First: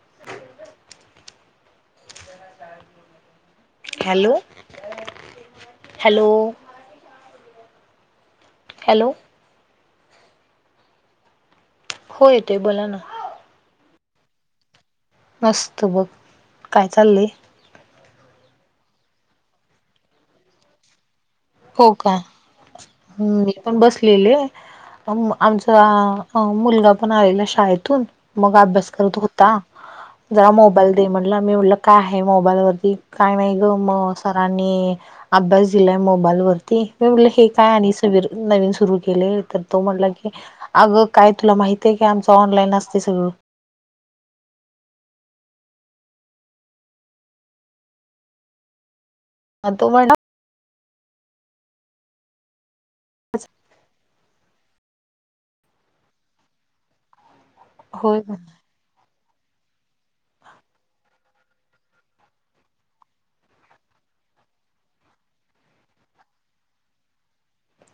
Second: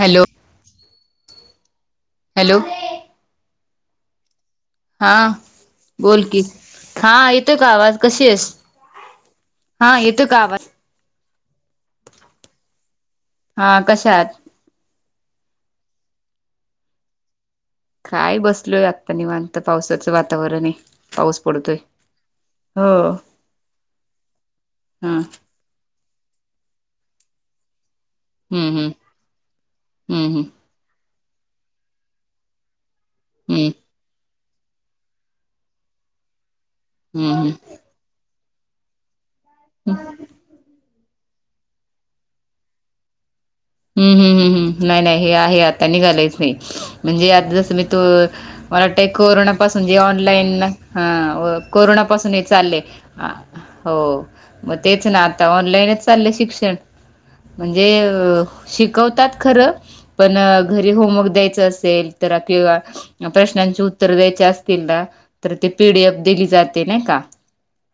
Hello hello hello हां hello बोलकी हां येतोय का? आवाज कशी आहेस? हॅलो हां येतो का आवाज? हो येतोय बोला ना. हां कशात? मस्त बघ, काय चाललंय? काय बसलो आत्ता निवांत मागत पावसाचं वातावरण आहे. पाऊस पडतो हो का? मी पण बसलेले हा अम आमचा मुलगा पण आलेला शाळेतून मग हम्म हम्म अभ्यास करत होता. हम्म जरा मोबाईल दे म्हटलं मी म्हलं काय आहे मोबाईल वरती काय नाही हम्म हम्म ग सरांनी अभ्यास दिलाय मोबाईल वरती हम्म हे काय? नवीन सुरू केलय, तर तो म्हणला की अग काय तुला माहिती हाय काय? आमचं ऑनलाईन असतय सगळं. हम्म हम् हम् हम्, नाही नाही, हे आहे आता, निघालायचं नाही, म्हणजे आता जसं मी तू मला वाटतंय कोरोना पाासून तो जे म्हणला ऑनलाईन, हा कोरोनापासून हे चाललंय. अ हो, मग तेच ना आता ऑनलाईनच चाललंय शिक्षण म्हणजे, होय शिकवतात खरं पण, घरी होमवर्क द्यायचं असेल, तर किंवा प्रश्नांचे उत्तर द्यायचे असतील ना, तर ते पीडीएफ दिली जाते नाही का?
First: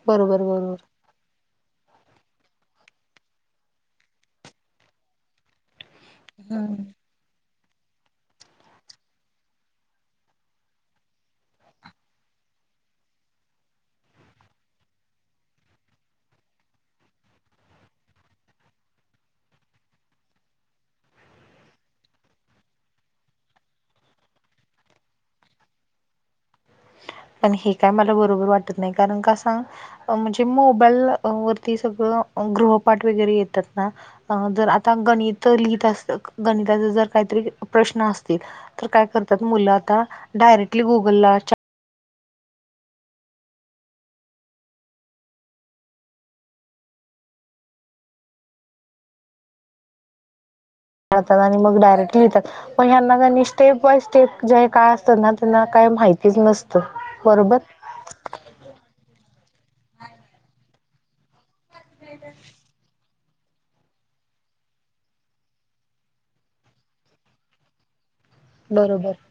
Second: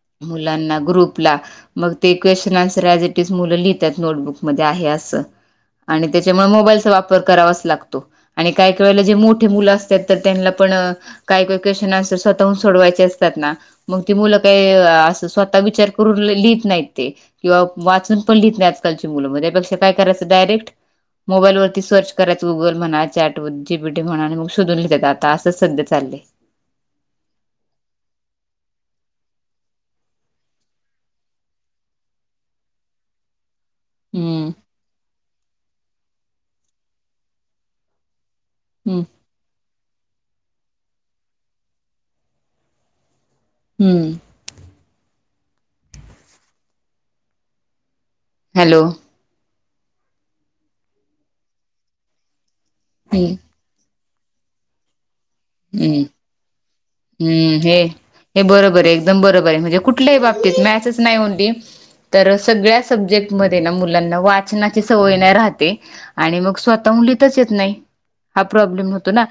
बरोबर बरोबर मुलांना ग्रुपला मग ते क्वेशन आन्सर याज ईट इज मुलं लिहतात, नोटबुकमध्ये आहे असं. आणि त्याच्यामुळे हम्म मोबाईलचा वापर करावाच लागतो. आणि काही काही वळेला जे मोठे मुलं असतात, तर तेना पण काही काही क्वेशन अन्सार, स्वतःहून सोडवायचे असतात ना मग ती मुलं काय, अस स्वतः विचार करून लिहित नाहीत ती. किंवा वाचून पण लिहित नाही, आत्ताची मुलं, त्यापेक्षा काय करायचं, डायरेक्ट मोबाईलवरती सर्च करायचं, गुगल म्हणा, चॅट व जीपीटी म्हणा, आणि मग शोधून लिहायच, आता असंच सध्या चाललंय. पण हे काय मला बरोबर वाटत नाही, कारण का सांग? म्हणजे मोबाईल वरती, सगळं गृहपाठ वगैरे येतात. हम्म जर आता गणित लिहित असत, गणिताच जर काहीतरी प्रश्न असत तर हम्म काय करतात मुलं आता, डायरेक्टली गुगलला चा हम्म! हॅलो? आणि मग डायरेक्ट लिहतात, मग हम्म ह्यानां स्टेप बाय स्टेप जर का तेंना तेंना काय हम्म. माहितीच नसतं, बरोबर. हम्म हे हे बरोबर आहे, एकदम बरोबर आहे, म्हणजे कुठल्याही बाबतीत मॅसच नाही म्हणली तर, सगळ्या सब्जेक्ट मध्ये ना, मुलांना वाचनाची सवय नाही राहते आणि मग स्वतः हून लीहताच येत नाही, हा प्रॉब्लेम होतो बरोबर ना,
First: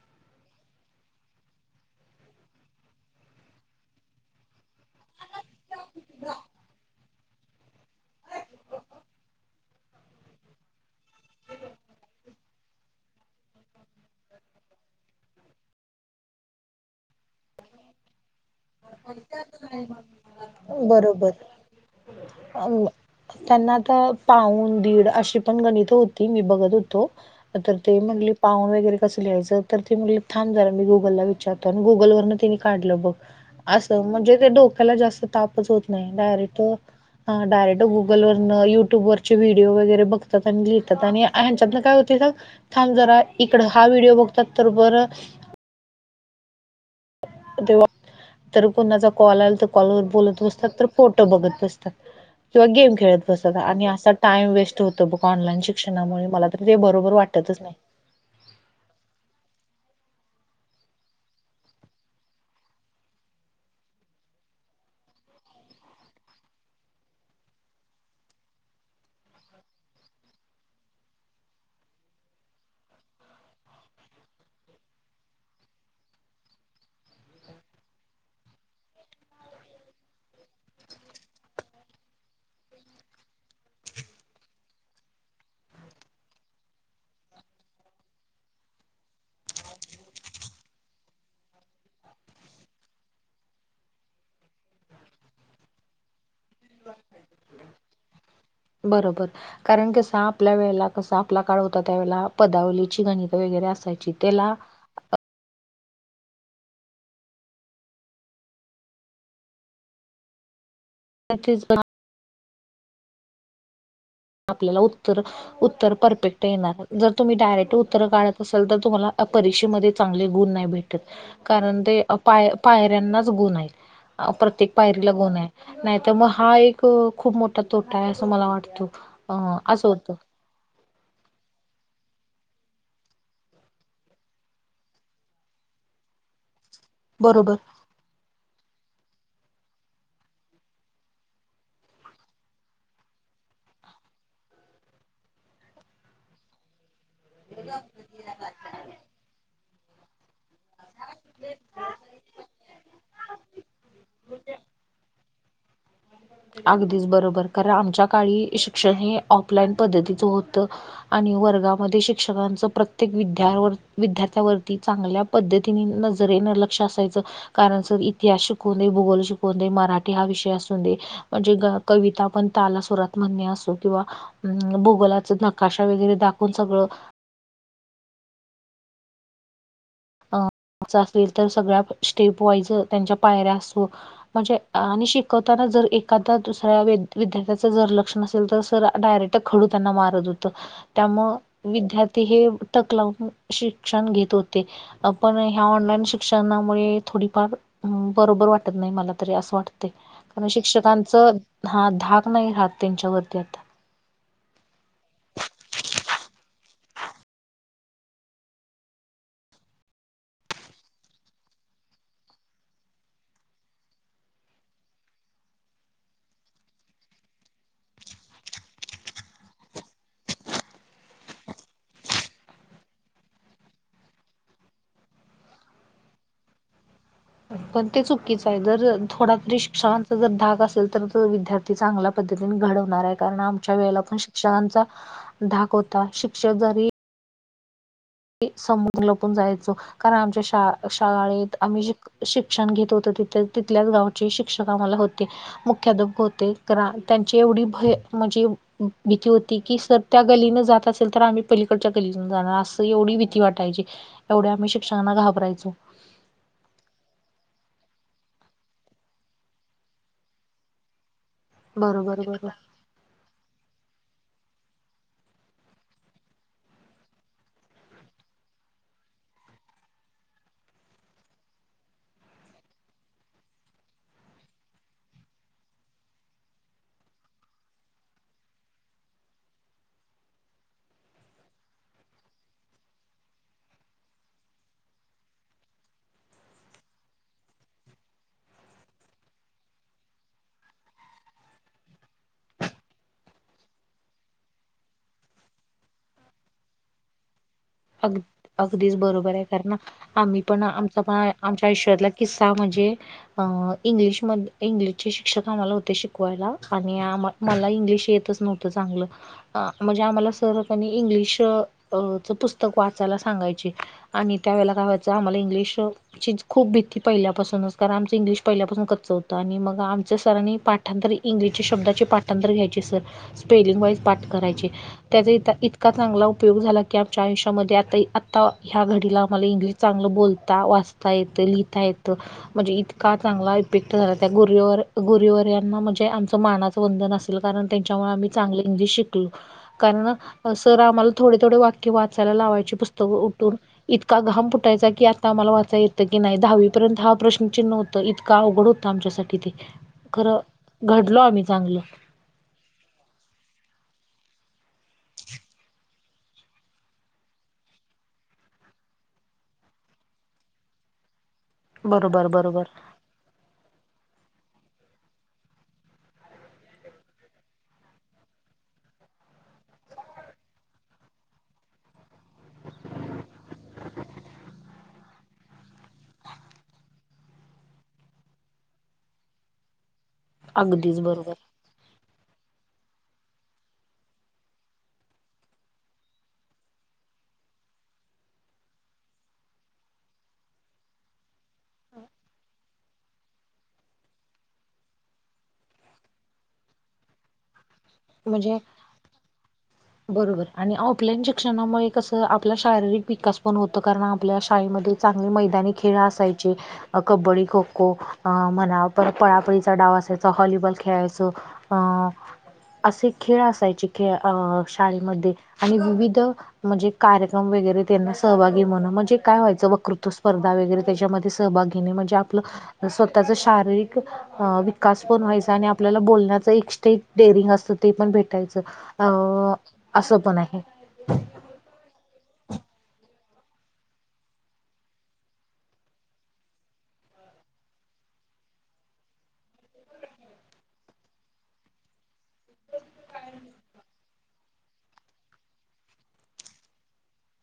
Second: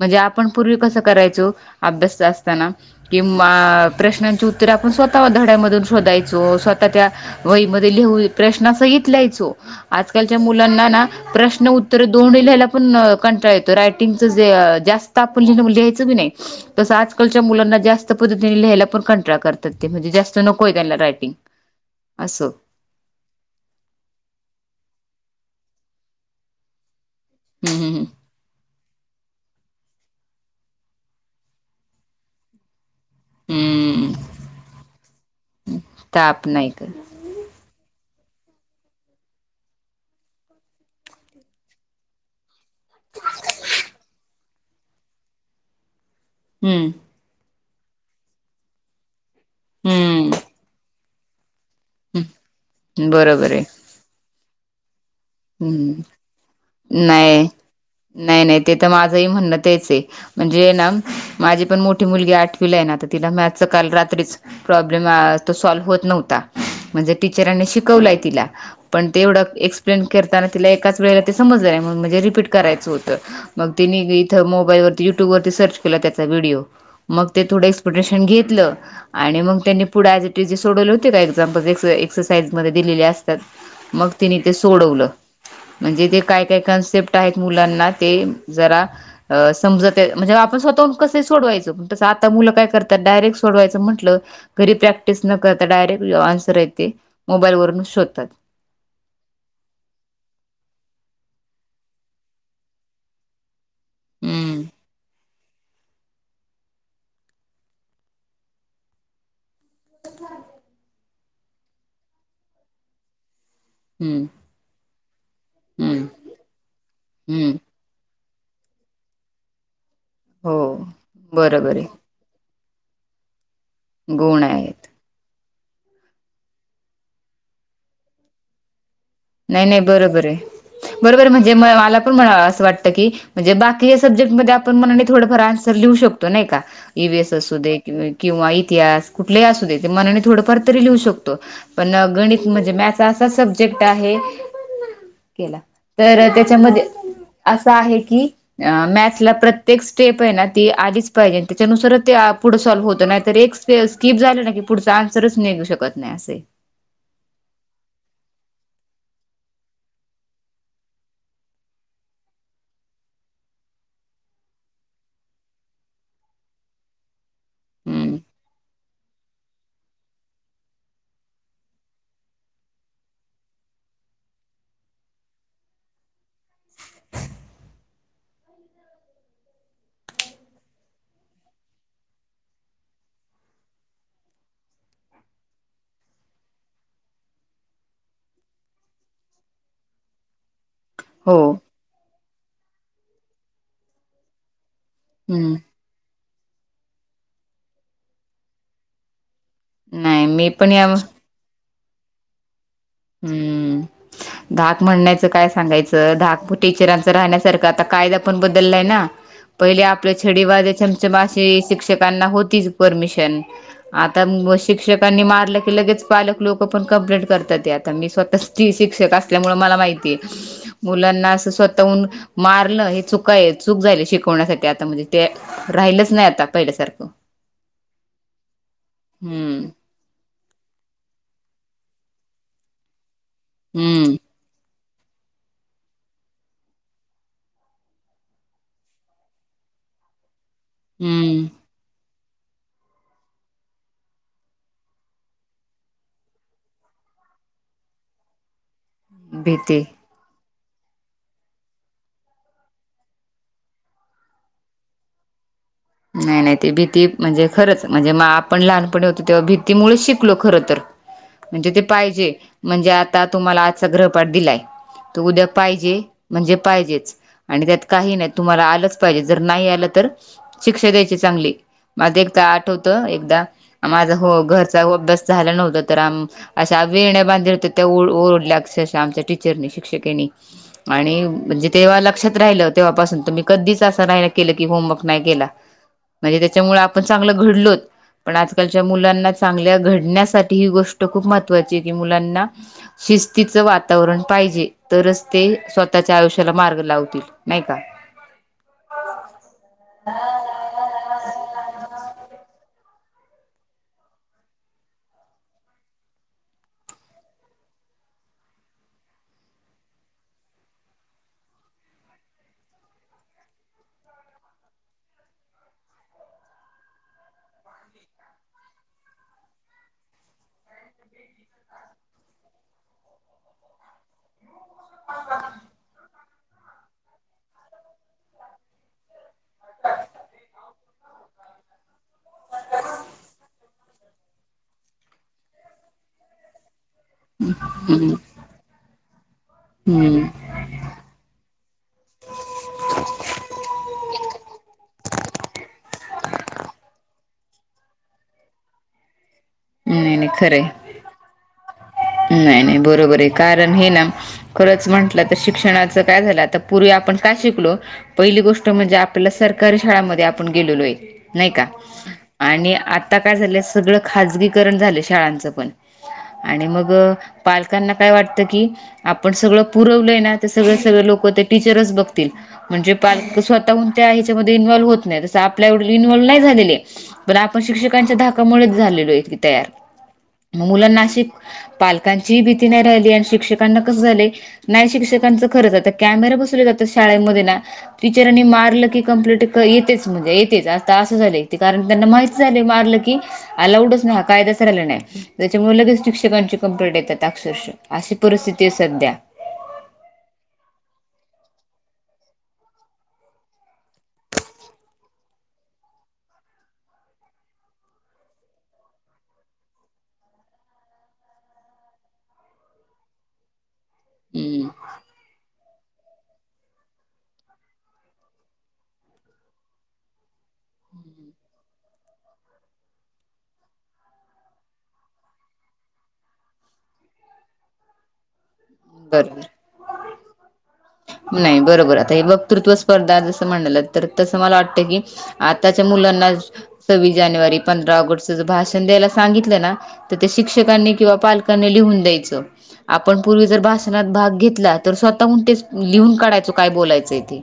म्हणजे आप पण पूर्वी कसं करायचो, अभ्यास असताना, किंवा प्रश्नांची उत्तरे, आपण स्वतः धड्यामधून शोधायचो, स्वतः त्या वहीमध्ये लिहू, प्रश्नासंहित लाहायचो, आजकालच्या मुलांना ना प्रश्न उत्तर दोन्ही लिहायला पण कंटाळ येतो, रायटिंगच जे जास्त [unintelligible] लिहायचो की नाही, तसं आजकालच्या मुलांना जास्त जात पद्धतीने लिहायला पण कंटाळ करतात ते, म्हणजे जास्त नकोय त्यांना रायटिंग, बरोबर असं. अं, त्यांना त पाऊन दीड अशी पण गणित होती, मी बघत हुतो अ तर ते हम्म म्हणले पाहून वगैरे कसं लिहायचं, तर ते म्हणलीतं थांब झरा मी गुगलला विचारतो, आणि गुगल वरन तिने काढलं बग. असं हम्म म्हणजे ते डोक्याला जास्त तापच होत नाही, ताप डायरेक्ट नाही का डायरेक्ट गुगल वरन, युट्यूब वरचे व्हिडिओ वगैरे बघतात, आणि लिहितात, आणि ह्यांच्यातन काय होते सांग थांब जरा इकड हा व्हिडिओ बघतात, तर बरं हम्म! तेव्हा, तर कोणाचा कॉल आल तर, कॉलवर हम्म बोलत बसतात, तर फोटो बघत बसतात. किंवा गेम खेळत बरोबर बसतात, आहे आणि अस टाइम वेस्ट होतो बघ, ऑनलाईन हम्म शिक्षणामुळे, मला तरी ते बरोबर वाटतच नाही. नाही नाही, ते तर माझंही म्हण तेच आहे. म्हणजे ना, माझी पण मोठी मुलगी आठवीला आहे ना, आता तिला मॅथच काल रात्रीच प्रॉब्लेम तो सॉल्व्ह होत नव्हता, म्हणजे टीचरांनी शिकवलय तिला. पण ते एवढं एक्सप्लेन करताना, तिला एकाच वेळेला ते समजला नाही, म्हणून म्हणजे रिपीट करायचं होतं मग तिने इथं मोबाईल वरती, युट्यूब वरती, सर्च केला त्याचा व्हिडिओ. मग ते थोडं एक्सपेक्टेशन घेतलं आणि मग त्यांनी पुढे, याज ईट इज जी सोडवले होते का एक्झाम्पल, एक्सरसाइज मध्ये दिलेले असतात. मग तिने ते सोडवलं म्हणजे ते काय काय कन्सेप्ट आहेत मुलांना ते जरा अ समजत त्या म्हणजे आपण स्वतःहून कस सोडवायचं तसं आता मुलं काय करतात डायरेक्ट सोडवायचं म्हटलं घरी प्रॅक्टिस न करता डायरेक्ट आन्सर आहे ते मोबाईल वरून शोधतात बरोबर कारण कसं आपल्या वेळेला कसं आपला काळ होता त्यावेेला पदावलीची गणित वगैरे असायची त्याला हम्म त्याच हम्म आपल्याला उत्तर उत्तर हम्म परफेक्ट येणार जर तुम्ही हम्म डायरेक्ट उत्तर काढत असाल तर तुम्हाला परीक्षेमध्ये चांगले गुण हो नाही भेटत बरोबर आहे य पायऱ्यांनाच गुण आहे गुण आहेत प्रत्येक पाय गुण आहे नाही तर मग हा एक खूप मोठा तोटा आहे असं मला वाटत नाही नाही बरोबर आहे बरोबर आहे म्हणजे म मला पण असं वाटतं की म्हणजे बाकी या सब्जेक्ट मध्ये आपण म्हना थोडंफार आन्सर लिऊ शकतो नाही का ईवएस बरोबर असू दे किंवा इतिहास कुठलेही असू दे ते मनाने थोडंफार तरी लिहू शकतो पण गणित म्हणजे मॅथ असा सब्जेक्ट केला तर त्याच्यामध्ये असं आहे की अ मॅथला प्रत्य प्रत्येक स्टेप आहे ना ती आलीच पाहिजे आणि त्याच्यानुसारच ते पुढं सॉल्व्ह होत नाही तर एक ते स्किप झाले ना की पुढचा आन्सरच निघू शकत नाही असे अगदीच बरोबर कारण आमच्या काळी शिक्षण हे ऑफलाईन पद्धतीच होतं आणि वर्गामध्ये शिक्षकांच प्रत्येक विद्या विद्यार्थ्यावरती चांगल्या पद्धतीने नजरेनं लक्ष असायचं कारण सर हम्म इतिहास शिकव दे भूगोल शिकवून देई मराठी हा विषय असू दे म्हणजे कविता पण ताला सुरात म्हणणे असो किंवा अम भूगोलाच नकाशा वगैरे दाखवून सगळं अ मा असेल तर सगळ्या स्टेप वाईज त्यांच्या पायऱ्या असो म्हणजे आणि शिकवताना जर एखादा दुसऱ्या विद्यार्थ्याचं जर लक्षण नसेल तर सर डायरेक्ट खडू त्यांना मारत होत त्यामु हो विद्यार्थी हे टकलावून शिक्षण घेत होते पण हम्म ह्या ऑनलाईन शिक्षणामुळे थोडीफार बरोबर वाटत नाही मला तरी असं वाटत नाही कारण मी पण या शिक्षकांच हा धाक नाही राहत त्यांच्यावरती आता हम्म. धाक म्हणण्याचं काय सांगायचं धाक टीचरांचं राहण्यासारखं आता कायदा आपण बदललाय ना पहिले आपल्या छडीवाजे छमछमाआशी शिक्षकांना होतीच परमिशन आता शिक्षकांनी मारलं की लगेच पालक लोक पण कंप्लेंट करतात या मी स्वतः ती शिक्षक असल्यामुळे मला माहितीय मुलांना असं स्वतःहून मारन हे चुका आहे चूक झाली शिकवण्यासाठी आता म्हणजे ते राहिलच नाही आता पहिले सारखं पण ते चुकीचं आहे जर थोडा तरी् हम्म शांत जर धाक असेल तर विद्यार्थी चांगल्या पद्धतीने घडवणार आहे कारण आमच्या वेळेला पण हम्म श शिक्षकांचा धाक होता शिक्षक जरी ते समजून लपून जायचो कारण आमच्या शा हम्म शाळेत आम्ही जे शिक्षण घेत होत तथ तिथल्याच गावचे शिक्षक आम्हाला होते मुख्याधप होते करा त्यांची एवढी भय म्हणजे भीती होती की सर त्या गलीन जात असेल तर आम्ही पलीकडच्या गलीन जाणार अस एवढी भीती वााटाची एवढ्या आम्ही शिक्कांना घाबरायचो नाही नाही ते भीती म्हणजे खरंच म्हणजे म आपण लहानपणी होतो तेव्हा भीतीमुळेच शिकलो खर तर [inaudible] म्हणजे ते बरोबर पाहिजे बरोबर म्हणजे आता तुम्हाला आजचा गृहपाठ दिलाय त उद्या पाहिजे म्हणजे पाहिजेच. आणि त्यात काही नाही तुम्हाला आलंच पाहिजे जर नाही आलं तर शिक्षा द्यायचे चांगले. माझ एकदा आठवत एकदा माझा हो घरचा अभ्यास झाला नव्हता तर आमहा असा वेण्या बांधलेल्या होत्या त्या ओरडल्या अक्षरशः आमच्या टीचरनी शिक्षकेनी आणि म्हणजे तेव्हा लक्षात राहिलं तेव्हापासून तर मीही कधीच असं नाहीहे केलं की होमवर्क नाही केला. म्हणजे त्याच्यामुळे आपण चांगलं घडलोत. पण आजकालच्या मुलांना चांगल्या घडण्यासाठी ही गोष्ट खूप महत्त्वाची आहे की मुलांना शिस्तीचं वातावरण पाहिजे तरच ते स्वतःच्या आयुष्याला मार्ग लावतील. नाही का. अग अगदीच बरोबर आहे कर ना. आम्ही पण आमचा पण आमच्या आयुष्यातला किस्सा म्हणजे इंग्लिशमध इंग्लिशचे शिक्षक आम्हाला होते शिकवायला आणि आम मला इंग्लिश येतच नव्हतं चांगलं म्हणजे आम्हाला सर पनी इंग्लिश अ च पुस्तक पुस्तक वाचायला सांगायची आणि त्यावेेळेला काय व्हायचं आम्हाला इंग्लिश ची खूप भीती पहिल्यापासूनच कारण आमचं इंग्लिश पहिल्यापासून कच्च होतं आणि मग आमच्या सरांनी पाठ त्यानंतर इंग्लिशच्या शब्दाचे पाठांतर घ्यायचे सर स्पेलिंग वाईज पाठ करायचे. त्याचा इ इतका चांगला उपयोग झाला की आमच्या आयुष्यामध्ये आता इ आत आता ह्या घडीला आम्हाला इंग्लिश चांगलं बोलता वाचता येतं लिहिता येतं. म्हणजे इतका चांगला इफेक्ट झाला त्या गुर गुरुवर यांना म्हणजे आमच मानाचं वंदन असत. कारण त्यांच्या मुळे हम्म आम्ही चांगलं म्हणजे शिकलो कारण हम्म सर आम्हाला थोडे थोडे वाक्य वा त्याला लावायची पुस्तकं उठून इतका घाम फुायचा की आता आम्हाला वाचाय येतं की नाही दहावीपर्यंत हा प्रश्न चिन्ह होत. तर इतका अवघड होतता आमच्यासाठी ते नाही नाही खरं खरंय घडलो आम्ही चांगलं. नाही नाही बरोबर आहे कारण हे ना खरंच म्हटलं तर शिक्षणाचं काय झालं आता पूर्वी आपण काय शिकलो पहिली गोष्ट म्हणजे आपल्याला सरकारी शाळामध्ये आपण गेलेलो आहे. नाही का बरोबर बरोबर आणि आता काय झालंय सगळं खाजगीकरण झालं शाळांचं पण आणि मग पालकांना काय वाटतं की, आपण सगळं पुरवलंय ना तर सगळं सगळ लोक ते टीचरच बघतील. म्हणजे पालक स्वतःहून त्या ह्याच्यामध्ये इन्वॉल्व्ह होत नाही तसं आपल्या इन्व्हल्व नाही झालेले. पण आपण शिक्षकांच्या धाकामुळेच झालेलो आहोकी तयार मग अगदीच मुलांना आशि बरोबर पालकांचीही भीती नाही राहिली आणि शिक्षकांना कस झालय. नाही शिक्षकांचं खरंच कॅमेरा बसवले जातात शाळेमध्ये ना. टीचरांनी मारलं की कं् [unintelligible] प्लेट येतेच म्हणजे येतेच आता असं झालं कारण त्यांना माहि मार की अलाऊडच नाही. कायदाच राहिला नाही त्याच्यामुळे लगेच शिक्षकांची कंप्लेंईंट येतात अक्षश अशी म्हणजे परिस्थिती आहे सध्या. बरोबर आणि ऑफलाईन शिक्षणामुळे कसं आपला शारीरिक विकास पण होतं कारण आपल्या शाळेमध्ये चांगली मैदानी खेळ असायचे. अ कबड्डी खो खो अ म्हणा परत पळापळीचा डाव असायचा हॉलीबॉल खेळायच. अं असे खेळ असायचे खे अ हम्म शाळेमध्ये आणि विविध म्हणजे कार्यक्रम वगैरे त्यांना सहभागी म्हण म्हणजे काय व्हायचं वक्ृत्व स्पर्धा वगैरे त्याच्यामध्ये सहभाग घेणे म्हणजे आपलं स्वतःचा शारीरिक अ विकास पण व्हायचा आणि आपल्याला बोलण्याचा एक स्टेप डेअरिंग असत ते पण भेटायचं बरोबर अ असं पण आहे. नाही बरोबर आता हे वक्तृत्व स्पर्धा जसं म्हलं तर तसं मला वाटतं की आताच्या मुलांना सव्वीस जानेवारी पंधरा ऑगस्ट भाषण द्यायला सांगितलं ना, तर ते शिक्षकांनी किंवा पालकांनी लिहून द्यायचं. आपण पूर्वी जर भाषणात भाग घेतला तर स्वतःणतेच लिहून काढायचो काय बोलायचंय ते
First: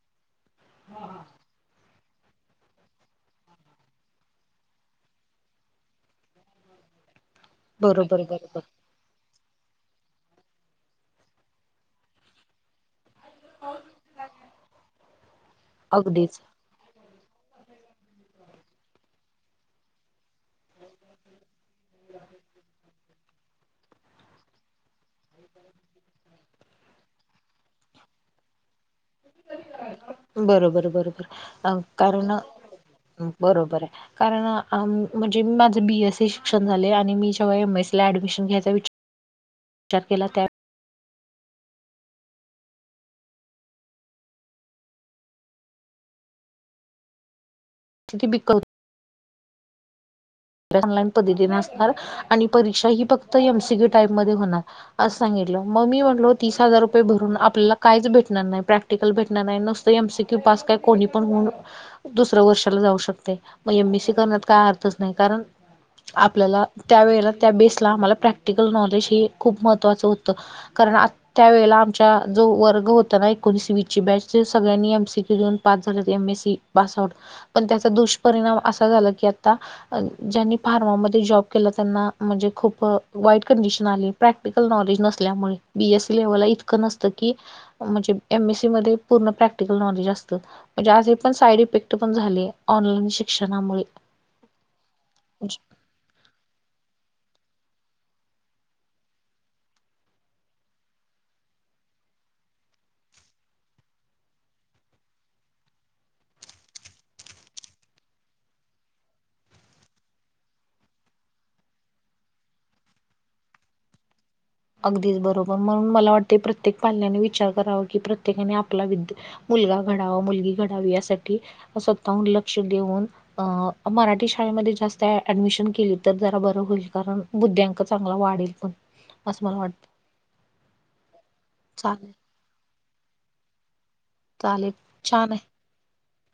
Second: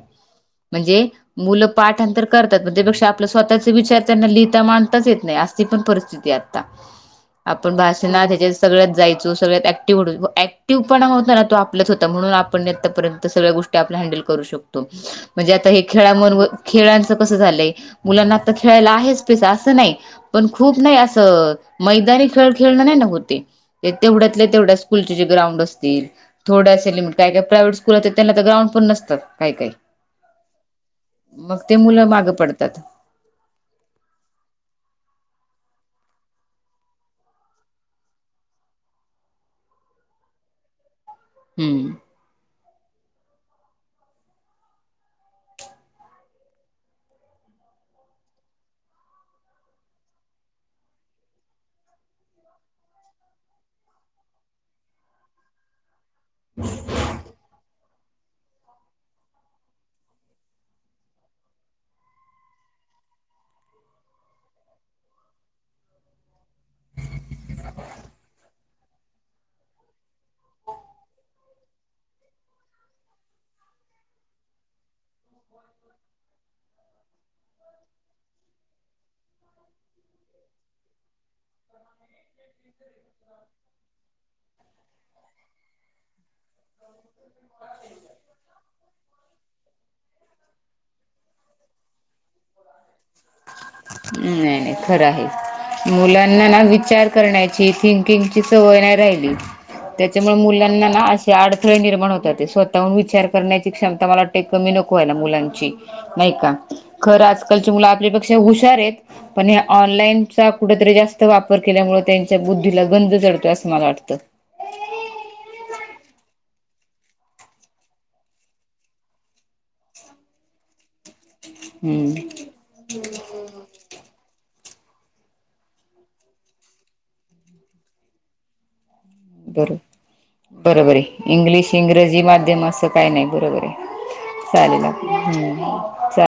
म्हणजे मुलं पाठांतर करतात पण त्यापेक्षा आपला स्वतःचे विचार त्यांना लिहिता मांडताच येत नाही अस. ती पण परिस्थिती आता. [inaudible] आपण बरोबर भाषणा त्याच्यात बरोबर सगळंच जायचं. जो सगळ्यात ऍक्टिव्ह ऍक्टिव पणा होता ना तो आपल्याच होता म्हणून आपण आत्तापर्यंत. सगळ्या गोष्टी आपल हँडल करू शकतो म्हणजे आता हे अगदीच खेळांबरोबर. खेळांचं कसं झालंय मुलांना आता खेळायला आहेच स्पेस असं नाही. पण खूप नाही असं मैदानी खेळ खेळणं नाही ना होते. ते तेवढ्यातल्या तेवढ्या स्कूलचे जे ग्राउंड असतील थोड्याच लिमिट काय काय प्रायवेट स्कू पुन्हा त्यांना तर ग्राउंड पण नसतात काही काही. बरोबर बरोबर अ मुलं कारण मागं अ पडतात [inaudible] बरोबर आहे. कारण अ अ म्हणजे मी माझं बीएससी शिक्षण झाले आणि मी जेव्हा एम एसी ला ऍडमिशन घ्यायचा विचार [inaudible] विचार केला त्या. हम्म [unintelligible] ऑनलाईन पद्धतीन असणार. आणि परीक्षा ही फक्त एमसीक्यू टाईप मध्ये होणार अस सांगितलं मग मी म नो तीस हजार रुपये भरून आपल्याला कायच भेटणार नाही प्रॅ प्रॅक्टिकल भेटणार नाही नूसत एमसीक्यू पास काय कोणी पण हून. दुसऱ्या वर्षाला जाऊ शकते मग एमएससी करण्यात काय अर्थच नाही कारण. आपल्याला त्यावेेळेला त्या बेसला आम्हाला प्रॅक्टिकल नॉलेज हे खूप महत्त्वाचं होतं. कारण आ त्या वेळेला आमच्या जो वर्ग होता ना एकोणीस वीस ची बॅच सगळ्यांनी एमसी. रिझल्ट पास झाला एमएससी पासॉट पण त्याचा दुष्परिणाम असा झाला की आता. ज्यांनी फार्मा मध्ये जॉब केला त्यांना म्हणजे खूप अ वाईट कंडिशन आली. प्रॅक्टिकल नॉलेज नसल्यामुळे बीएससी लेव्हलला इतकं नसतं की. म्हणजे एमएसी मध्ये पूर्ण प्रॅक्टिकल नॉलेज. जास्त म्हणजे अजून पण साईड इफेक्ट पण झाले ऑनलाईन शिक्षणामुळे. हम्म नाही खरं आहे. [inaudible] मुलांना ना विचार करण्याची थिंकिंगची सवय नाही राहिली. त्याच्यामुळे मुलांना ना असे अडथळे निर्माण होतात ते स्वतःहून विचार करण्याची क्षमता मला वाट कमी नको. होय ना मुलांची नाही का खर आजकालची मुलं आपल्यापेक्षा हुशार आहेत. पण ह्या ऑनलाईनचा कुठेतरी जास्त वापर केल्यामुळे त्यांच्या बुद्धीला गंध चढतोय असं मला वाटतं. अगदीच बरोबर म्हणून मला वाटते प्रत्येक पाल्याने विचार करावा की प्रत्येकाने आपला विद्या मुलगा घडावा मुलगी घडावी यासाठी हम्म स्वतःहून लक्ष देऊन. अ मराठी शाळेमध्ये जास्त ऍडमिशन केली तर जरा बरं होईल कारण बुद्ध्यांक चांगला वाढेल पण. असं मला बरो वाटतं बरोबर आहे इंग्लिश चालेल इंग्रजी माध्यम असं काही नाही बरोबर आहे. चालेल सारी बाात छान आहे हम्म.